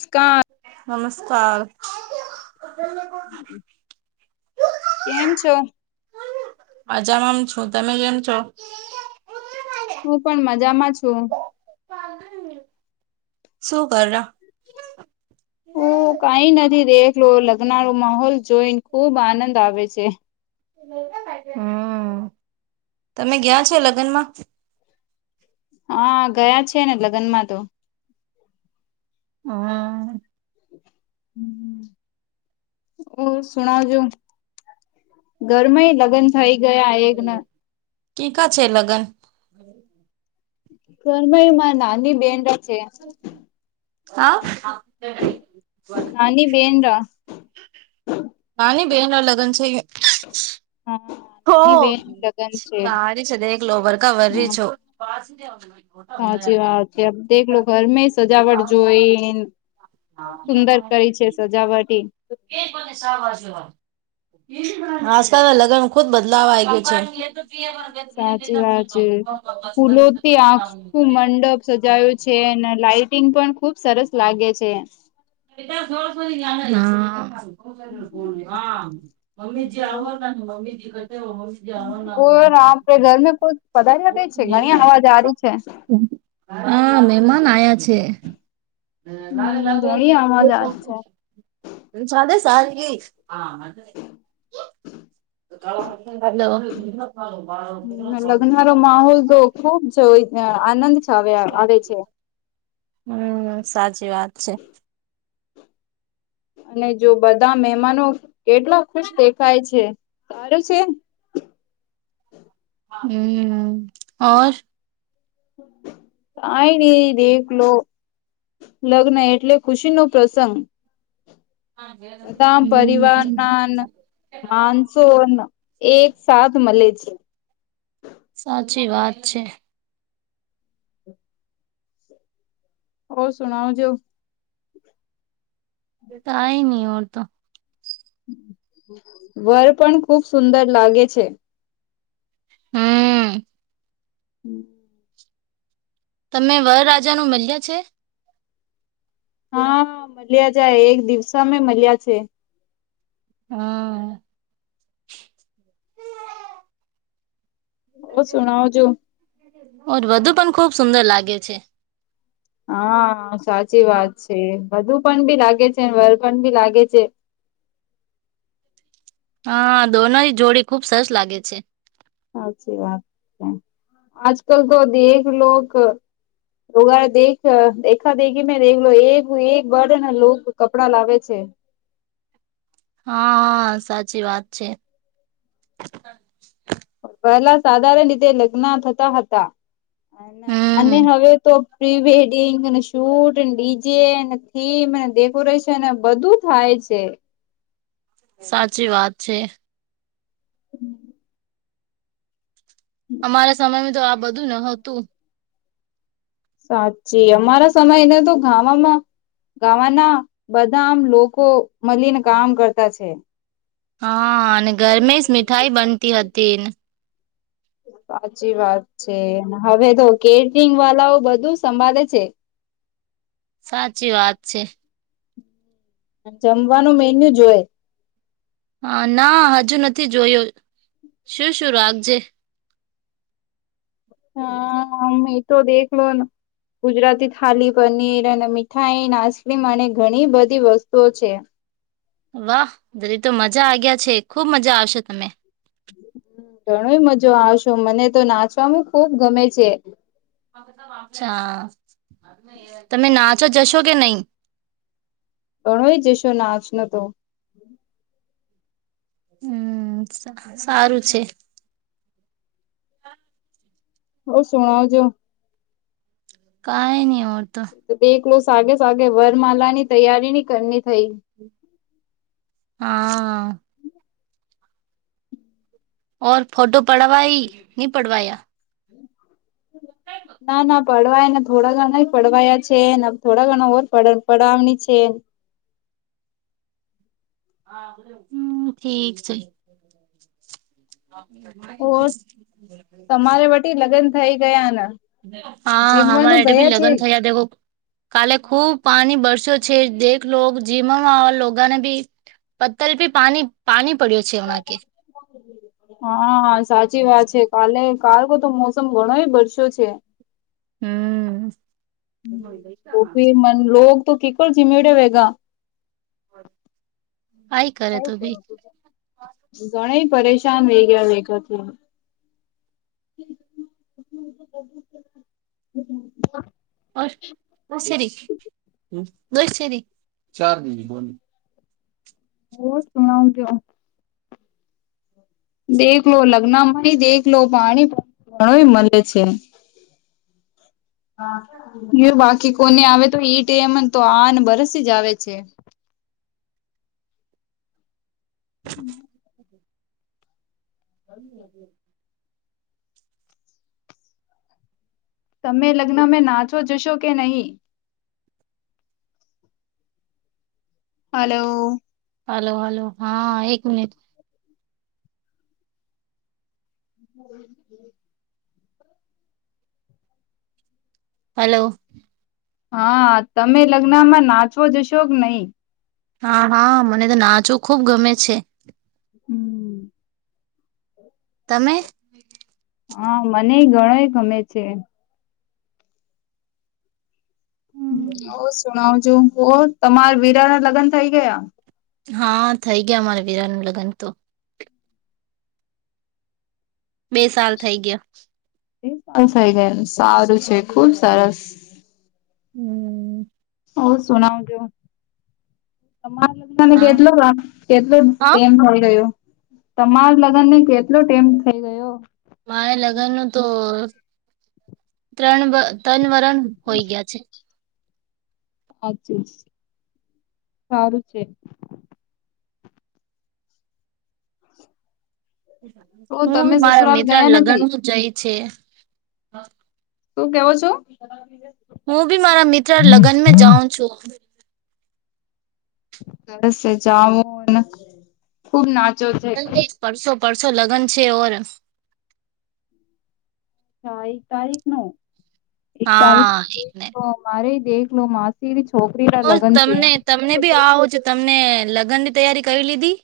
સ્કા નમસ્કાર. કેમ છો [inaudible] અજામમ છું તમે કેમ છો. છો. શું કરો. ઓ કઈ નથ થી દેખલો લગ્નાનો માહોલ જોઈને ખૂબ આનંદ આવે છે. હમ તમે ગયા છો લગનમાં? હા ગયા છેને લગનમાં તો. હમ હમ ઓર સુણાવજો ઘરમાંએ લગન થઈ ગયા એક ન કી કા છે લગન. ઘરમાં એમા નાની બેન છે અ નાની બેન રા નાની બહેનના લગન છે હા હો નાની બેન લગન છે તારી છે દેખ લો. હા [unintelligible] સાચી વાત છે દેખલો ઘરમે સજાવટ જોઈન સુંદર કરી છે સજાવટી. [unintelligible] હાસકા લગ્ન ખુદ બધ લાવ આઈ ગઈ છે. સાચી વાત છે. ફૂલોથી આખું મંડપ સજાયું છે. ને લાાઈટિંગ પણ ખુબ સરસ લાગે છે. હા [unintelligible] ઓર આપડે ઘર મે કો પધારી છે? ઘણી અવાજ આ રહી છે. હા મેમાન આયા છે. હમ ઘણી અવાજ આ રહી છે. [unintelligible] [unintelligible] હાલો. લગ્નનો માહોલ તો ખુબ છે ત્યાં. આનંદ છા આવે છે. હમ. સાચી વાત છે. અને જો બધા મહેમાનો કેટલા ખુશ દેખાય છે. સારું છે? હમ ઓર. કાઈ નય દેખ લો. લગ્ન એટલે ખુશીનો પ્રસંગ. બધામ પરિવારનાન માનસોન એકસાથ મલે છે. સાચી વાત છે. ઓર સુનાઓ જો. કાઇ નય ઓર તો. વર પણ ખુબ સુંદર લાગે છે. હમ. [inaudible] તમે વર રાજાનું મલ્યા છે? હા મલ્યા જાય. એક દિવસે અમે મલ્યા છે. હા. ઓ સુણાવજો ઓર વધુ પણ ખુબ સુંદર લાગે છે. હા સાચી વાત છે. વધુ પણ ભી લાગે છે ને વર પણ ભી લાગે છે. હા દોનોની જોડી ખુબ સરસ લાગે છે. સાચી વાત છે આજ કલ કો દેખ લોક [unintelligible] દેખ દેખા દેખી મે દેખલો એક એક બડને લોગ કપડા લાવે છે. એ હા સાચી વાત છે. પહેલા સાધારણ રીતે લગ્ન થતા હતા. અને અને હમ હવે તો પ્રી વેડિંગ ને શૂ શૂટિંગ ડિઝે ને થીમ ડેકોરેશન ને બધું જ થાય છે. સાચી વાત છે. [inaudible] અમારા સમયમાં તો આ બધું ન હતું. સાચી અમારા સમયને તો ગાવા માં ગાવાના બધામ લોકો મલીને કામ કરતા છે. હા ને ઘરમે જ મીઠાઈ બનતી હતી ને [inaudible] સાચી વાત છે હવે તો કેટરિંગ વાલાઓ બધું સંભાળે છે. [inaudible] સાચી વાત છે. જમવાનું મેન્યુ જોય હા ના હજુ નથી જોયો શું શું રાખજે હા મે તો દેખલો ગુજરાતી થાલી પનીર અને મીઠાઈ ને આઈસ્ક્રીમ અને ઘણી બધી વસ્તુઓ છે. [inaudible] વાહ દરે તો મજા આ ગયા છે ખુબ મજા આવશે તમે. ઘણો મજો આવશો મને તો નાચવાવામાં ખુબ ગમે છે. અચ્છા તમે નાચો જશો કે નહી. ઘણોય જસો નાચ ને તો. હમ્મ સારું છે. ઓ સોના જો કઈ ની હો તો દેખ લોસ સાગે સાગે વરમાલા ની તૈયારી ની કર ની થઈ. હા. ઓર ફોટો પડવાઈ ની પડવાયા. ના ના પડવાયને થોડા ઘણા જ પડવાયા છે ને થોડા ઘણા ઓર પડ પડવાની છે. હમ્મ ઠીક છે. ઓ તમારે વટી [inaudible] લગ્ન થઈ ગયા આના. હા હમારે એટલે ભી લગ્ન થયા દેખો કાલે ખુબ પાણી બરસ્યો છે દેખ લોગ જીવણમા લોગાન બી પત્તર પી પાણી પાણી પડ્યો છે ઓના કે હા સાચી વાત છે કાલે કાલતો તો મોસમ ઘણોય બરસ્યો છે. હમ્મ. હું પી મન લોગ તો કી કુલ કિમેડે વેગ. [unintelligible] કરે તો ભી ઘણી પરેશાન વેગયા વેગાતે. [inaudible] ઓર દુસરીખ દુસરીખ ચાર દિન બો હો [unintelligible] ત્યોં. દેખલો લગ્ન માંથી દેખલો પાણી ઘણું મળે છે એ બાકી કોને આવે તો ઈ મને તો આને બરસ જ આવે છે [unintelligible] હમ્મ. [unintelligible] તમે લગ્નમાં નાચો જશો કે નહી હલો હલો હલો હા એક મિનિટ [unintelligible] હલો હા તમે લગ્ન માં નાચવો જશો કે નહી હા હા મને તો નાચો ખુબ ગમે છે હમ્મ તમે હા. મને ગણો એ ગમે છે. ઓ સુણાવજું તમાર વીરા ના લગ્ન થઇ ગયા. હા થઈ ગયા અમારે વીરા નું લગ્ન તો બે સાલ થઈ ગયા. [unintelligible] ગયા સારું છે ખુબ સરસ. હમ્મ. ઓ સુનાવજો તમારા [unintelligible] હા કેટલો કેટલો હા ટેમ હોય ગ્યો તમાર લગ્ન ને કેટલો ટેમ થઇ ગયો. મારે લગ્ન નું તો ત્રણ-ત્રણ વરણ હોય ગયા છે હચ સારું છે. તો હું તમે મારા સસુરાલ મિત્ર ગયા નથી લગ્નવું જઈ છે. હુ કેવો છો. હું બી મારા મિત્ર લગ્નમાં જાઉં છું. બસ જઉન ખુબ નાચ [unintelligible] પરસો પરસો લગ્ન છે ઓર [unintelligible] એક તારીખ નો એક તારીખ હા એકને તો મારે એકનો માર થેરિજ ઓ તમને તમને બી આવો જ તમને લ ગનની તૈયારી કરી લીધી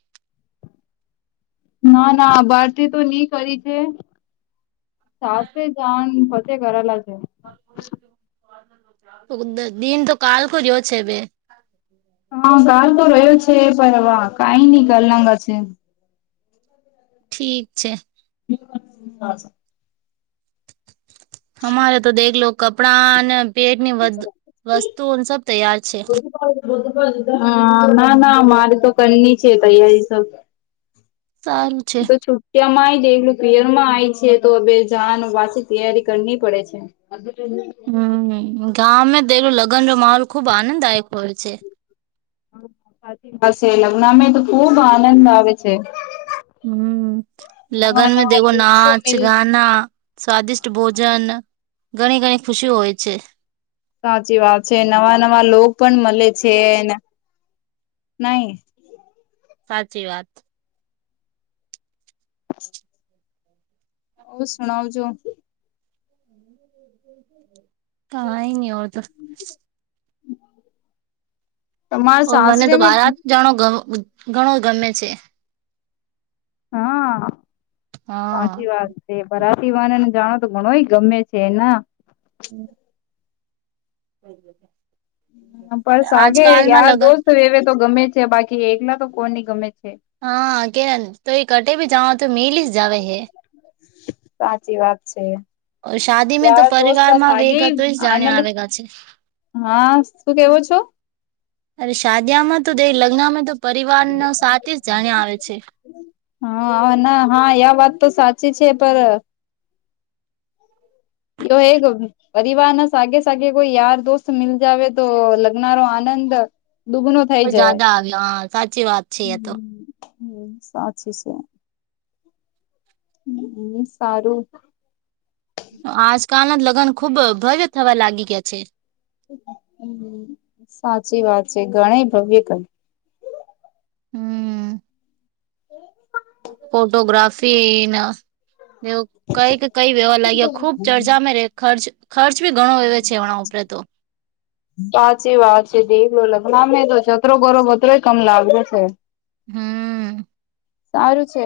ના ના આ બાર તો નહી કરી છે ચ જાણ. [unintelligible] દિન તો કાલ રહ્યો છે બેન હા ગાલ તો રહ્યો છે પર હ વા કઈ નઈ ગ લંગા છે. ઠીક છે. [inaudible] હમારે તો દેખલો લો કપડા અને પેટની વસ-વસ્તુઓ સબ તૈયાર છે. [unintelligible] હ ના ના મારે તો કરની છે. તૈયારી સબ સારું છે તો છુટિયામાં પિરમાં આવીય છે. તો હવે જાવાનું તૈયારી કરની પડે છે. હમ ગામે તેલ લગ્નનો માહોલ ખુબ આનંદદાયક હોય છે. સાચી પા લગ્નમાં તો ખુબ આનંદ આવે છે. હમ્મ. નવા લગન મે દેખો નવા સો નાચ મિલ ગનાા સ્વાદિષ્ટ ભોજન ઘણી ઘણી ખુશી હોય છે. સાચી વાત છે. નવા નવા લો પણ મળે છેને. નહી. સાચી વાત. ઓ સુનાઓ જો કંઈ નહી હવે તો તમારા ઓ મને સાસરે તો મે બારત જ જણો ઘણો ગમે છે. હા હા સાચી વાત છે બરા [unintelligible] જાણો તો ઘણોય ગમે છે એના [inaudible] બસ આગે આજકાલમાં યાર લગન દોસ્ત વેવે તો ગમે છે બાકી એકલા તો કોની ગમે છે. હા કે તું કટે ભી જવા તો મીલી જ જાવ હે. સાચી વાત છે. શાદી મેં તો યાર દોસ્ત પરિવાર માં વેગ સાગી હતો જ જાણે આનંદ આવેગા છે. હા શું કે કેવો છો? અરે સાદીયામાં તો તે લગ્નમાં તો પરિવારનો સાથે જ જાણ્યા આવે છે. હા ના હા આ વાત તો સાચી છે પર તો એક પરિવાર ના સાગે સાગે કોઈ યાર દોસ્ત મિલ જવે તો લગનારો આનંદ દુગનો થઈ જહે. જ્યાદા આવ્યા હા સાચી વાત છે એ તો હમ્મ સાચી છે. હમ્મ સારું. આજકાલના લગ્ન ખુબ ભવ્ય થવા લાગી ગયા છે. સાચી વાત છે ઘણ ભવ્ય ક હમ્મ. ફોટોગ્રાફી ના એવું કઈ કે કઈ વેહ લાગ્યા ખુબ ચર્ચામાં રે ખર્ચ ખર્ચ બી ઘણો આવે છે હમણાં ઉપરે તો સાચી વાત છે જી દેલો લગ્નમે હાંભે તો છતરો કર પત્રય કમ લાવ્યો છે. હમ્મ. સારું છે.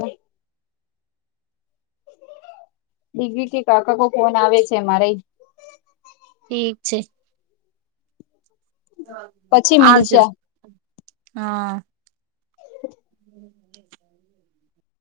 દીગરી કે કાકાકો ફોન આવે છે મારે ઠીક છે. પછી આવજો મિલશે હા. હ [unintelligible] હ [inaudible]